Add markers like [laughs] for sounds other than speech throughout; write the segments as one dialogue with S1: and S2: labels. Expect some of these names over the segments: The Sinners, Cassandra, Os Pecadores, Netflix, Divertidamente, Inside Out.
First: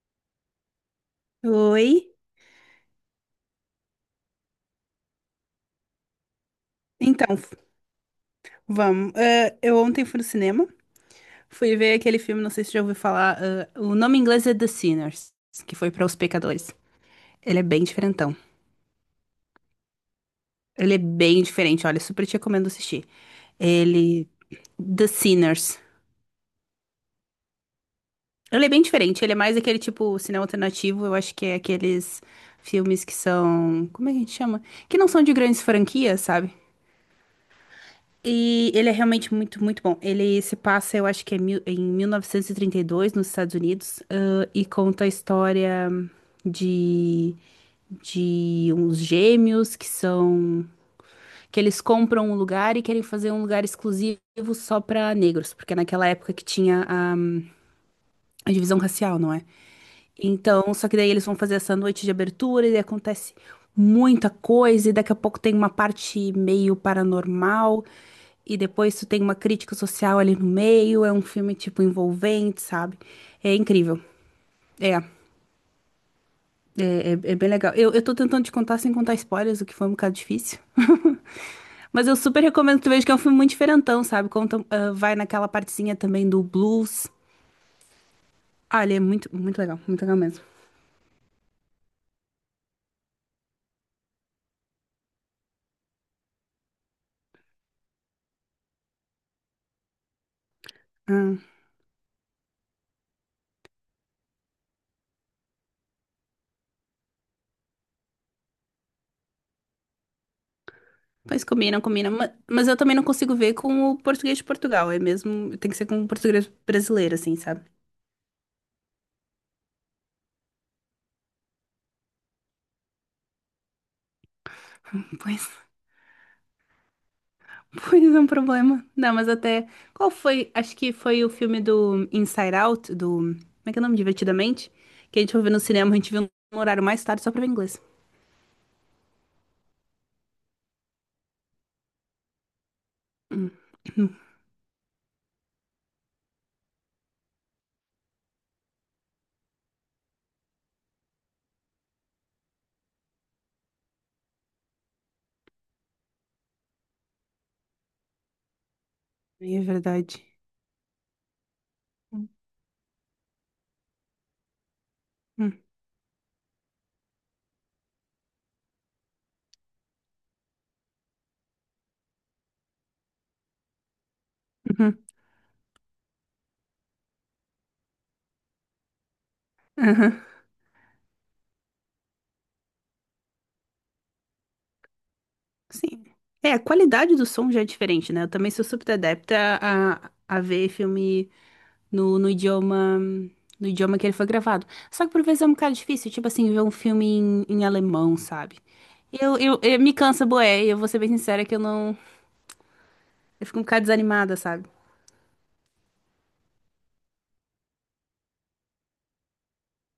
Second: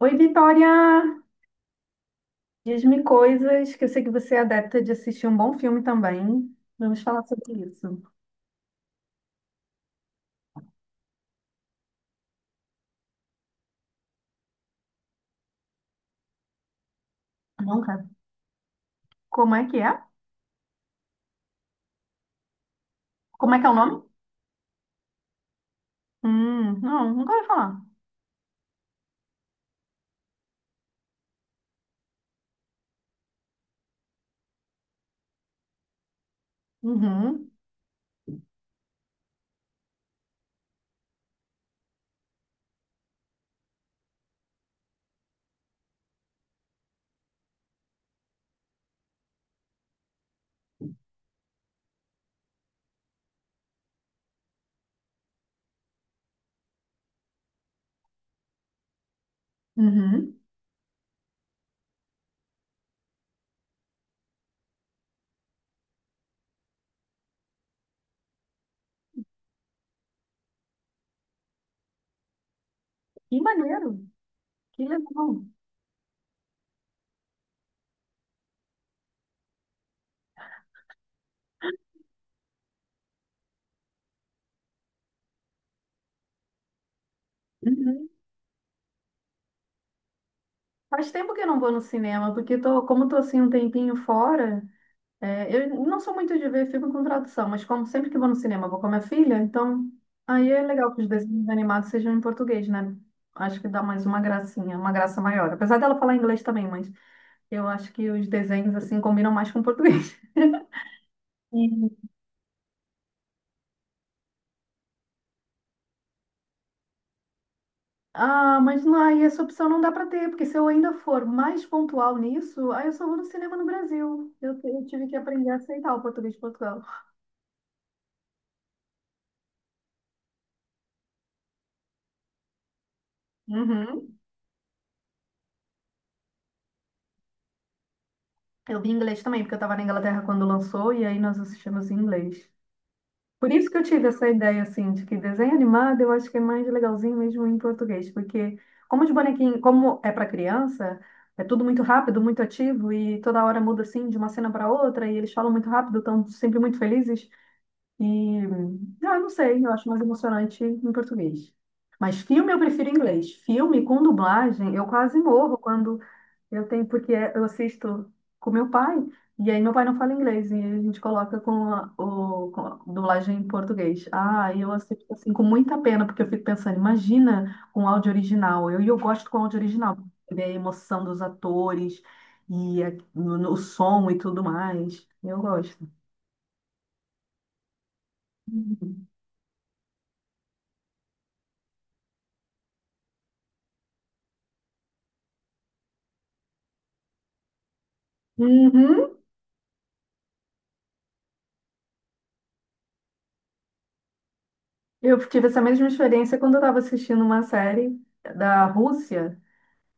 S1: Oi, Vitória!
S2: Oi.
S1: Diz-me coisas que eu sei que você é adepta de assistir um bom filme também. Vamos falar
S2: Então,
S1: sobre isso.
S2: vamos. Eu ontem fui no cinema, fui ver aquele filme, não sei se já ouviu falar. O nome em inglês é The Sinners, que foi para Os Pecadores. Ele é bem
S1: Nunca.
S2: diferentão.
S1: Como é que é?
S2: Ele é bem diferente, olha, super te recomendo assistir.
S1: Como é que é o nome?
S2: Ele. The Sinners.
S1: Não, nunca ouvi falar.
S2: Ele é bem diferente, ele é mais aquele tipo cinema alternativo, eu acho que é aqueles filmes que são. Como é que a gente chama? Que não são de grandes franquias, sabe?
S1: Uhum,
S2: E ele é realmente muito, muito bom. Ele se passa, eu acho que é em 1932, nos Estados Unidos, e conta a história de, de uns gêmeos que são, que eles compram um lugar e querem fazer um lugar exclusivo só para negros, porque é naquela época que tinha a divisão racial, não é?
S1: uhum.
S2: Então, só que daí eles vão fazer essa noite de abertura e acontece muita coisa, e daqui a pouco tem uma parte meio paranormal, e depois tu tem uma crítica social ali no meio, é um filme, tipo, envolvente, sabe?
S1: Que
S2: É
S1: maneiro!
S2: incrível.
S1: Que
S2: É, é,
S1: legal!
S2: é bem legal. Eu tô tentando te contar sem contar spoilers, o que foi um bocado difícil. [laughs] Mas eu super recomendo que tu veja que é um filme muito diferentão, sabe? Conta, ah, vai naquela partezinha também do blues.
S1: Uhum.
S2: Olha, é muito, muito legal mesmo.
S1: Faz tempo que eu não vou no cinema, porque tô, como tô assim um tempinho fora, é, eu não sou muito de ver filme com tradução, mas como sempre que vou no cinema, vou com a minha filha, então aí é legal que os desenhos animados sejam em português, né? Acho que dá mais uma gracinha, uma graça maior. Apesar dela falar inglês também, mas eu acho que os desenhos assim combinam mais com o português. [laughs]
S2: Pois combina,
S1: E,
S2: combina. Mas eu também não consigo ver com o português de Portugal. É mesmo. Tem que ser com o português brasileiro, assim, sabe?
S1: ah, mas não, aí essa opção não dá para ter, porque se eu ainda for mais pontual nisso, aí eu só vou no cinema no Brasil. Eu tive que
S2: [laughs] Pois,
S1: aprender a aceitar o português de Portugal.
S2: pois é um problema. Não, mas até. Qual foi? Acho que foi o filme do Inside Out, do. Como é que é o nome?
S1: Uhum.
S2: Divertidamente? Que a gente foi ver no cinema, a gente viu no horário mais tarde só pra ver inglês.
S1: Eu vi inglês também, porque eu estava na Inglaterra quando lançou, e aí nós assistimos em inglês. Por isso que eu tive essa ideia, assim, de que desenho animado eu acho que é mais legalzinho mesmo em português, porque como os bonequinhos, como é para criança, é tudo muito rápido, muito ativo e toda hora muda, assim, de uma cena para outra e eles falam muito rápido, estão sempre muito felizes e, ah, eu não
S2: É
S1: sei, eu acho mais
S2: verdade.
S1: emocionante em português. Mas
S2: Hum,
S1: filme eu prefiro em inglês. Filme com dublagem, eu quase morro
S2: hum,
S1: quando eu tenho porque eu assisto com meu pai, e aí meu pai não fala inglês, e a gente coloca com a dublagem em português. Ah, e eu
S2: uhum,
S1: assisto assim com muita pena, porque eu fico pensando, imagina com áudio original. E eu gosto com áudio original,
S2: uhum.
S1: ver a emoção dos atores e o som e tudo mais. Eu gosto.
S2: Sim. É, a qualidade do som já é diferente, né? Eu também sou super
S1: Uhum.
S2: adepta a ver filme, no, no idioma, no idioma que ele foi gravado. Só que por vezes é um bocado difícil, tipo assim, ver um filme em, em alemão, sabe?
S1: Uhum.
S2: Me cansa, boé, eu vou ser bem sincera que eu não, eu fico um bocado desanimada, sabe?
S1: Eu tive essa mesma experiência quando eu estava assistindo uma série da Rússia.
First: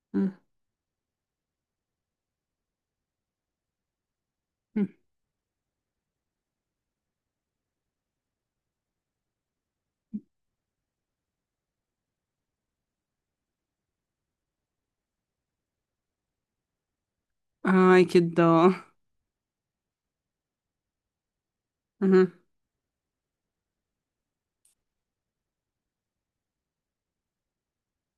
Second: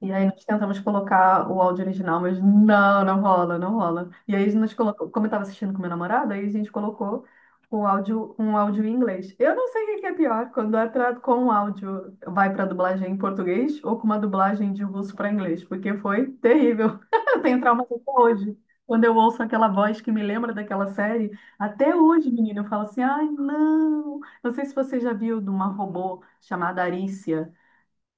S1: E aí nós tentamos colocar o áudio original, mas não rola, não rola. E aí nós
S2: Hum.
S1: colocou, como eu estava assistindo com meu namorado, aí a gente colocou o áudio, um áudio em inglês. Eu não sei o que que é pior, quando é com o áudio vai para dublagem em português ou com uma dublagem de russo para inglês, porque foi terrível. [laughs] Eu tenho trauma até
S2: Ai, que dó.
S1: hoje. Quando eu ouço aquela voz que me lembra daquela série, até hoje,
S2: Uhum.
S1: menina, eu falo assim, ai, não. Não sei se você já viu de uma robô chamada Arícia.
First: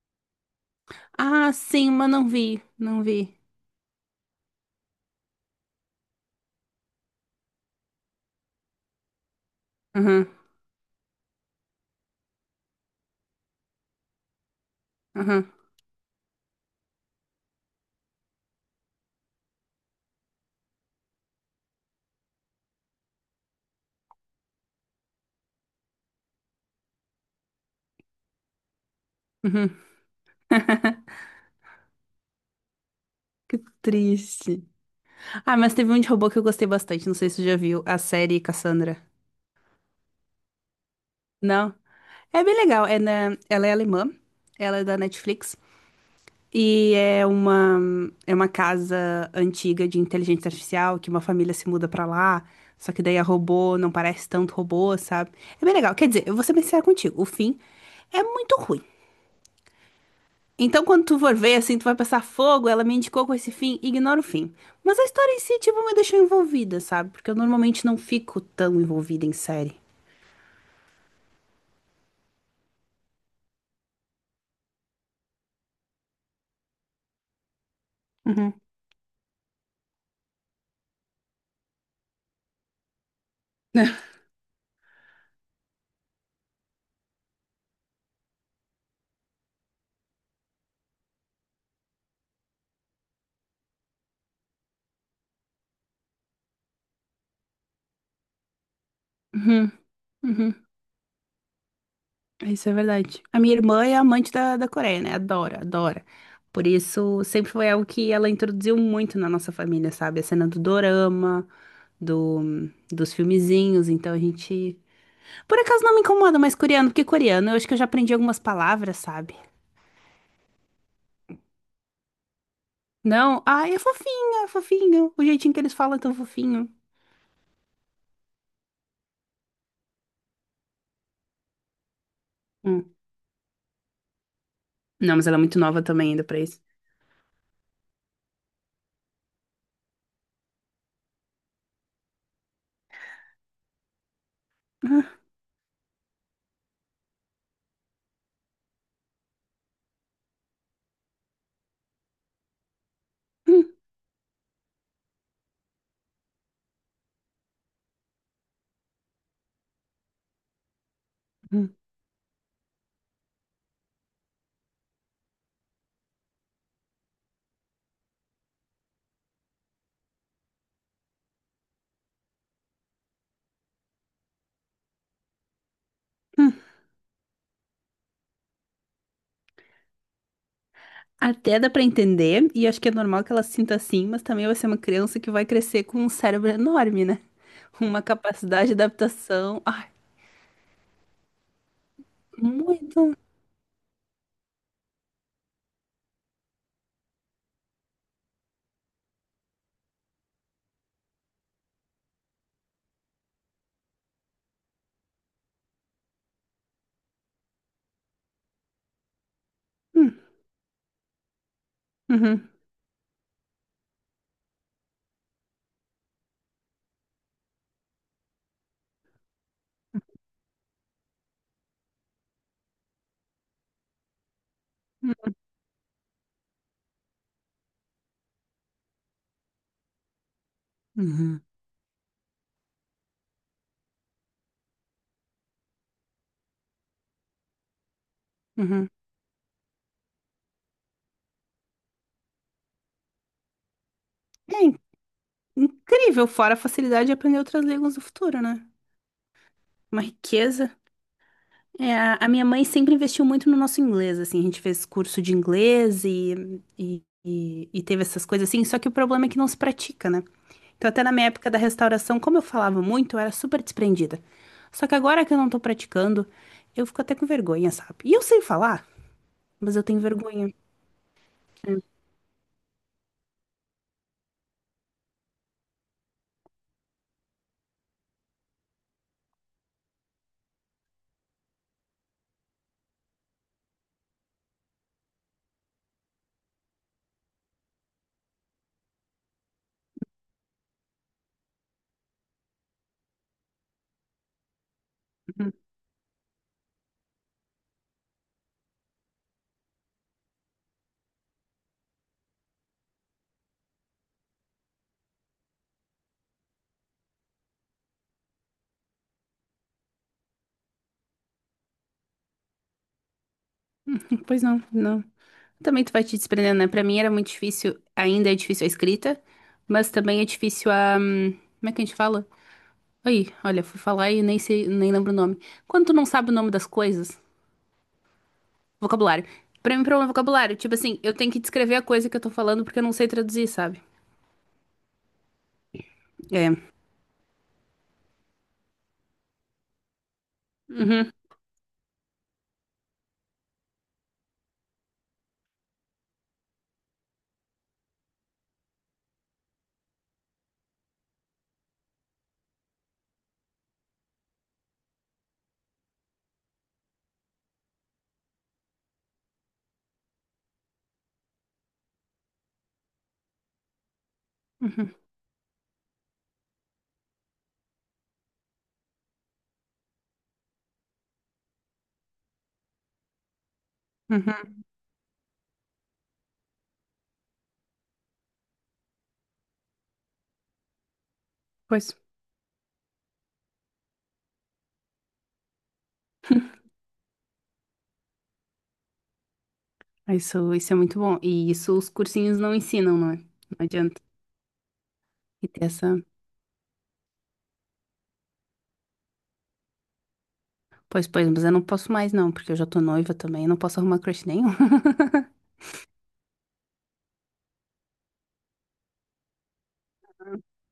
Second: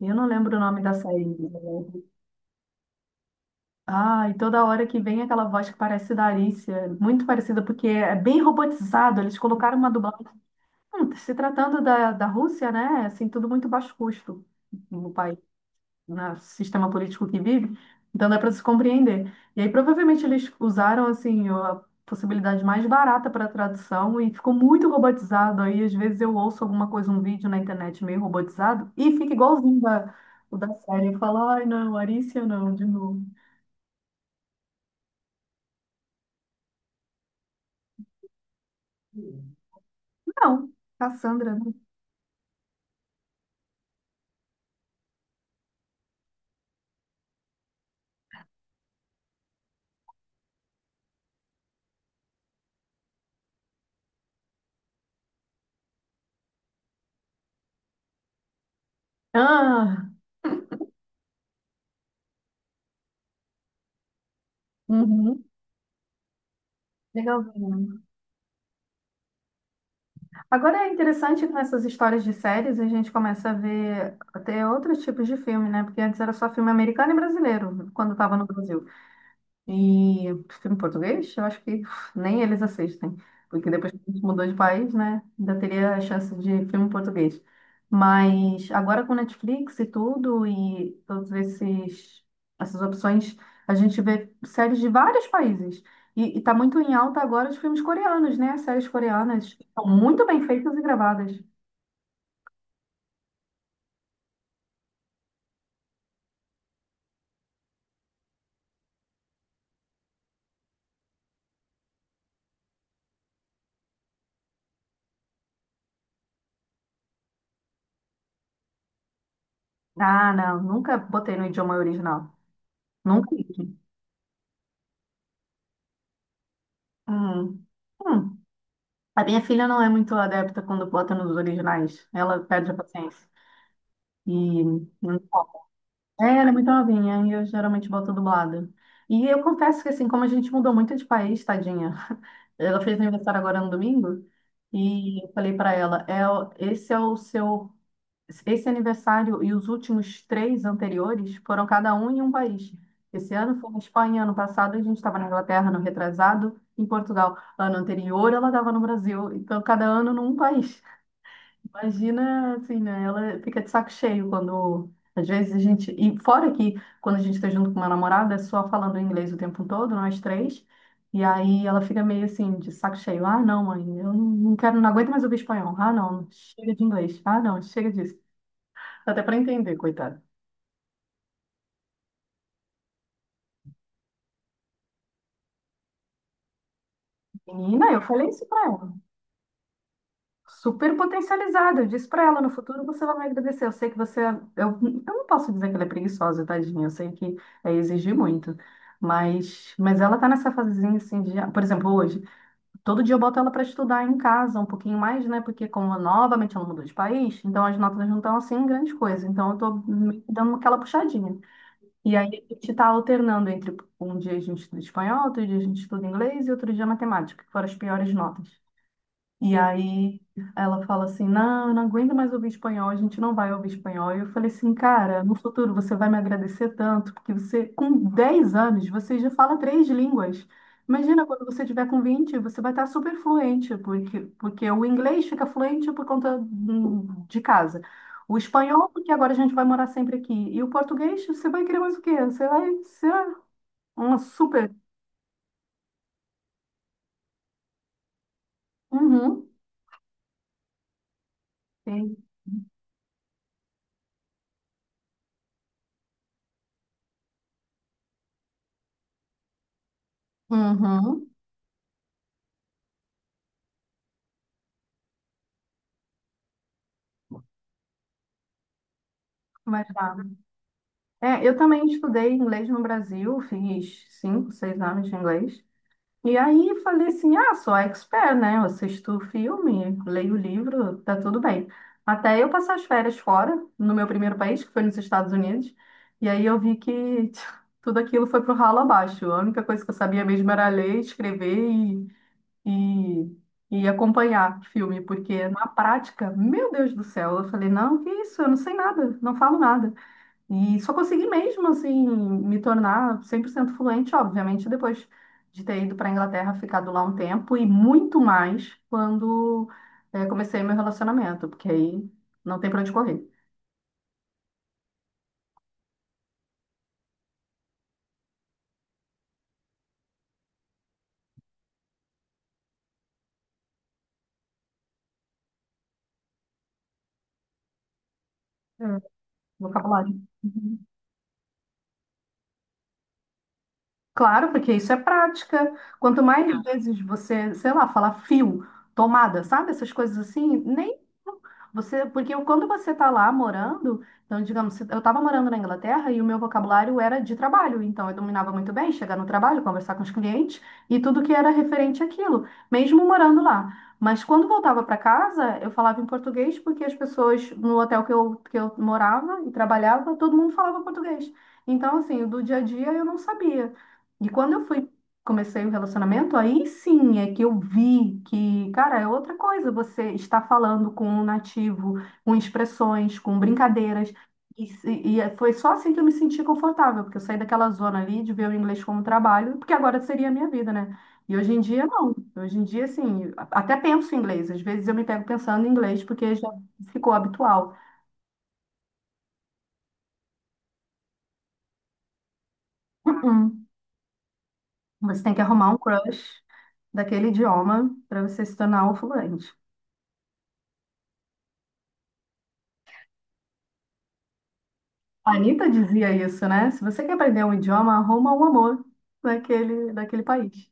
S1: Eu não lembro o nome da série.
S2: Ah, sim, mas não vi, não vi.
S1: Ah, e toda hora que vem aquela voz que parece da Alicia, muito parecida, porque é bem robotizado, eles colocaram uma dublagem.
S2: Uhum,
S1: Se tratando da Rússia, né? Assim, tudo muito baixo custo no país,
S2: uhum,
S1: no sistema político que vive, então dá para se compreender. E aí provavelmente eles usaram, assim, a possibilidade mais barata para tradução e ficou muito robotizado. Aí às vezes eu ouço alguma coisa, um vídeo na internet meio robotizado e fica
S2: uhum.
S1: igualzinho da, o da
S2: [laughs]
S1: série. Eu falo, ai não, Alicia não, de novo.
S2: Que triste. Ah, mas teve um de robô que eu gostei bastante, não sei se você já viu, a série Cassandra.
S1: Não, Cassandra, né?
S2: Não? É bem legal, ela é alemã, ela é da Netflix. E é uma, é uma casa antiga de inteligência artificial que uma família se muda pra lá. Só que daí a robô não parece tanto robô, sabe? É bem legal. Quer dizer, eu vou ser bem sincera contigo. O fim é muito ruim.
S1: Ah,
S2: Então, quando tu for ver, assim, tu vai passar fogo, ela me indicou com esse fim, ignora o fim. Mas a história em
S1: uhum,
S2: si, tipo, me deixou envolvida, sabe? Porque eu normalmente não
S1: legalzinho.
S2: fico tão envolvida em série.
S1: Agora é interessante que nessas histórias de séries a gente começa a ver até outros tipos de filme, né? Porque antes era só filme americano e brasileiro, quando estava no
S2: Uhum.
S1: Brasil. E filme português, eu acho que uf, nem eles assistem, porque depois que a gente mudou de país, né, ainda teria a chance de filme português. Mas agora com Netflix e tudo, e todos esses, essas opções, a gente vê séries de vários países. E tá muito em alta agora os filmes coreanos, né? As séries coreanas
S2: Uhum,
S1: são muito bem
S2: uhum.
S1: feitas e gravadas.
S2: Isso é verdade. A minha irmã é amante da Coreia, né? Adora, adora. Por isso, sempre foi algo que ela introduziu muito na nossa família, sabe? A cena do dorama, do, dos filmezinhos. Então a gente. Por acaso não me incomoda mais coreano, porque coreano eu acho que eu já aprendi algumas palavras, sabe?
S1: Ah, não, nunca botei no idioma original. Nunca.
S2: Não, ai, é fofinho, é fofinho. O jeitinho que eles falam é tão fofinho.
S1: Hum. Hum. A minha filha não é muito adepta quando bota nos originais. Ela perde a
S2: Hum.
S1: paciência. E
S2: Não, mas ela é muito nova também ainda
S1: é,
S2: pra
S1: ela é
S2: isso.
S1: muito novinha e eu geralmente boto dublado. E eu confesso que assim, como a gente mudou muito de país, tadinha. [laughs] Ela fez aniversário agora no domingo e eu falei pra ela, é, esse é o seu esse aniversário e os últimos três anteriores foram cada um em um país. Esse ano foi na
S2: [laughs]
S1: Espanha, ano passado a gente estava na Inglaterra, no retrasado, em Portugal. Ano anterior ela estava no Brasil, então cada ano num país. Imagina, assim, né? Ela fica de saco cheio quando, às vezes, a gente. E fora que, quando a gente está junto com uma namorada, é só falando inglês o tempo todo, nós três. E aí ela fica meio assim, de saco cheio. Ah, não, mãe, eu não quero, não aguento mais ouvir espanhol. Ah, não, chega de inglês. Ah, não, chega disso até para entender, coitada.
S2: Até dá pra entender, e acho que é normal que ela se sinta assim, mas também vai ser uma criança que vai crescer com um cérebro enorme, né? [laughs]
S1: Menina, eu
S2: Uma
S1: falei isso para
S2: capacidade de
S1: ela.
S2: adaptação. Ai,
S1: Super potencializada. Eu disse para ela, no futuro você
S2: muito.
S1: vai me agradecer. Eu sei que você. Eu não posso dizer que ela é preguiçosa, tadinha. Eu sei que é exigir muito. Mas ela tá nessa fasezinha assim de. Por exemplo, hoje, todo dia eu boto ela para estudar em casa um pouquinho mais, né? Porque como novamente ela mudou de país, então as notas não estão assim grande coisa. Então eu tô
S2: Hum,
S1: meio que dando aquela puxadinha. E aí
S2: uhum,
S1: a gente está alternando entre um dia a gente estuda espanhol, outro dia a gente estuda inglês e outro dia matemática, que foram as piores notas. E aí ela fala assim: não, eu não aguento mais ouvir espanhol, a gente não vai ouvir espanhol. E eu falei assim: cara, no futuro você vai me agradecer tanto, porque você, com 10 anos, você já fala três línguas. Imagina
S2: uhum,
S1: quando você tiver com 20, você vai estar super fluente, porque, porque o inglês fica fluente por conta de casa. O
S2: uhum,
S1: espanhol,
S2: uhum.
S1: porque agora a gente vai morar sempre aqui. E o português, você vai querer mais o quê? Você vai ser uma
S2: É
S1: super.
S2: in- incrível, fora a facilidade de aprender outras línguas no futuro, né?
S1: Uhum.
S2: Uma riqueza. É, a
S1: Sim.
S2: a minha mãe sempre investiu muito no nosso inglês, assim, a gente fez curso de inglês e teve essas coisas assim, só que o problema é que não se pratica, né? Então, até na minha
S1: Uhum.
S2: época da restauração, como eu falava muito, eu era super desprendida. Só que agora que eu não tô praticando, eu fico até com vergonha, sabe? E eu sei falar, mas eu
S1: Vai
S2: tenho
S1: lá.
S2: vergonha.
S1: É, eu também estudei inglês no Brasil, fiz 5, 6 anos de inglês. E aí falei assim, ah, sou expert, né? Eu assisto filme, leio livro, tá tudo bem. Até eu passar as férias fora, no meu primeiro país, que foi nos Estados Unidos, e aí eu vi que [laughs] tudo aquilo foi pro ralo abaixo. A única coisa que eu sabia mesmo era ler, escrever e acompanhar filme, porque
S2: Uhum.
S1: na prática, meu Deus do céu, eu falei, não, que isso, eu não sei nada, não falo nada. E só consegui mesmo, assim, me tornar 100% fluente, obviamente, depois de ter ido para a Inglaterra, ficado lá um tempo, e muito mais quando comecei meu relacionamento, porque aí não tem para onde correr.
S2: [laughs] Pois não, não. Também tu vai te desprendendo, né? Pra mim era muito difícil, ainda é difícil a escrita, mas também é difícil a. Como é que a gente fala? Aí, olha, fui falar e nem sei, nem lembro o nome. Quando tu não sabe o nome das coisas,
S1: Hum.
S2: vocabulário. Pra mim, problema é
S1: Vocabulário.
S2: vocabulário. Tipo assim, eu tenho que descrever a coisa que eu tô falando porque eu não sei traduzir, sabe?
S1: Claro, porque isso é prática. Quanto mais
S2: É.
S1: vezes você, sei lá, falar fio, tomada, sabe? Essas coisas assim, nem
S2: Uhum.
S1: você, porque quando você tá lá morando, então, digamos, eu estava morando na Inglaterra e o meu vocabulário era de trabalho, então eu dominava muito bem chegar no trabalho, conversar com os clientes e tudo que era referente àquilo, mesmo morando lá. Mas quando voltava para casa, eu falava em português porque as pessoas no hotel que eu morava e trabalhava, todo mundo falava português. Então, assim, do dia a dia eu não sabia. E quando eu fui,
S2: Uhum.
S1: comecei o relacionamento, aí sim é que eu vi que, cara, é outra coisa você está falando com um nativo, com expressões, com brincadeiras.
S2: Uhum,
S1: Foi só assim que eu me senti confortável, porque eu saí daquela zona ali de ver o inglês como trabalho, porque agora seria a minha vida, né? E hoje em dia,
S2: pois,
S1: não. Hoje em dia, assim, até penso em inglês. Às vezes eu me pego pensando em inglês, porque já ficou habitual.
S2: isso é muito bom. E isso os cursinhos não ensinam, não é? Não
S1: Uhum.
S2: adianta.
S1: Você tem que
S2: E ter
S1: arrumar um
S2: essa.
S1: crush daquele idioma para você se tornar o fluente.
S2: Pois, pois, mas eu não posso mais, não, porque eu já tô noiva também, eu não posso arrumar crush nenhum. [laughs]
S1: A Anitta dizia isso, né? Se você quer aprender um idioma, arruma um amor daquele país.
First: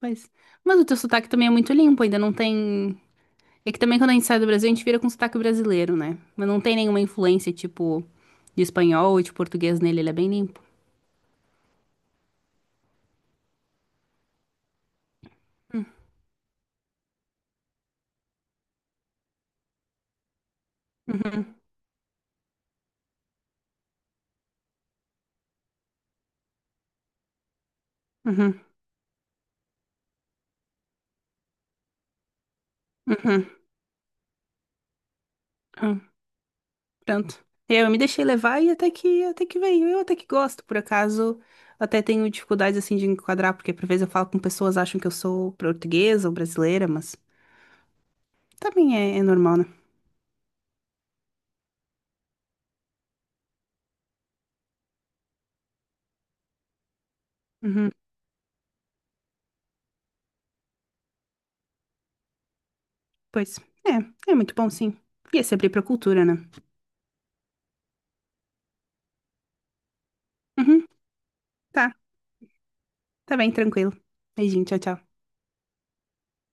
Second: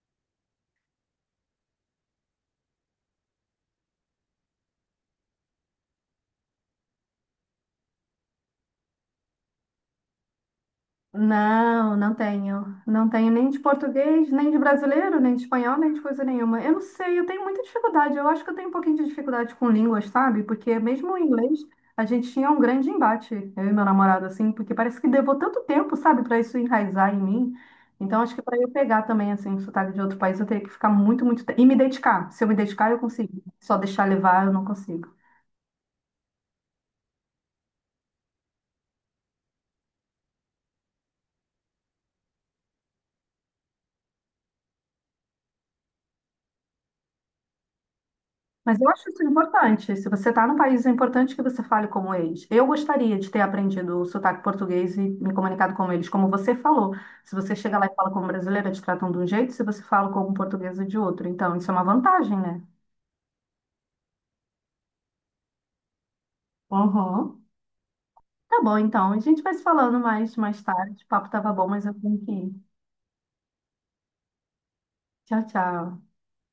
S2: Pois. Mas o teu sotaque também é muito limpo, ainda não tem. É que também quando a gente sai do Brasil, a gente vira com sotaque brasileiro, né? Mas não tem nenhuma influência, tipo, de espanhol ou de português nele, ele é bem limpo.
S1: Não, não tenho. Não tenho nem de português, nem de brasileiro, nem de espanhol, nem de coisa nenhuma. Eu não sei, eu tenho muita dificuldade. Eu acho que eu tenho um pouquinho de dificuldade com línguas, sabe? Porque mesmo o inglês, a gente tinha um grande embate, eu e meu namorado, assim, porque parece que levou tanto tempo, sabe, para isso enraizar em mim. Então, acho que para
S2: Uhum,
S1: eu pegar também, assim, o sotaque de outro país, eu teria que ficar muito, muito tempo. E me dedicar. Se eu me dedicar, eu consigo.
S2: uhum.
S1: Só deixar levar, eu não consigo.
S2: Pronto. Eu me deixei levar e até que veio. Eu até que gosto, por acaso. Até tenho dificuldades assim de enquadrar, porque por vezes eu falo com pessoas acham que eu sou portuguesa ou brasileira, mas
S1: Mas eu
S2: também
S1: acho
S2: é,
S1: isso
S2: é normal, né?
S1: importante. Se você está num país, é importante que você fale como eles. Eu gostaria de ter aprendido o sotaque português e me comunicado com eles, como você falou. Se você chega lá
S2: Uhum.
S1: e fala como brasileira, te tratam de um jeito, se você fala como portuguesa, de outro. Então, isso é uma vantagem, né?
S2: Pois. É, é muito bom sim. E é sempre pra cultura, né?
S1: Uhum. Tá bom, então. A gente vai se falando mais, mais
S2: Uhum.
S1: tarde. O papo tava bom, mas eu
S2: Tá,
S1: tenho que ir.
S2: tá bem, tranquilo. Beijinho, tchau, tchau.
S1: Tchau, tchau.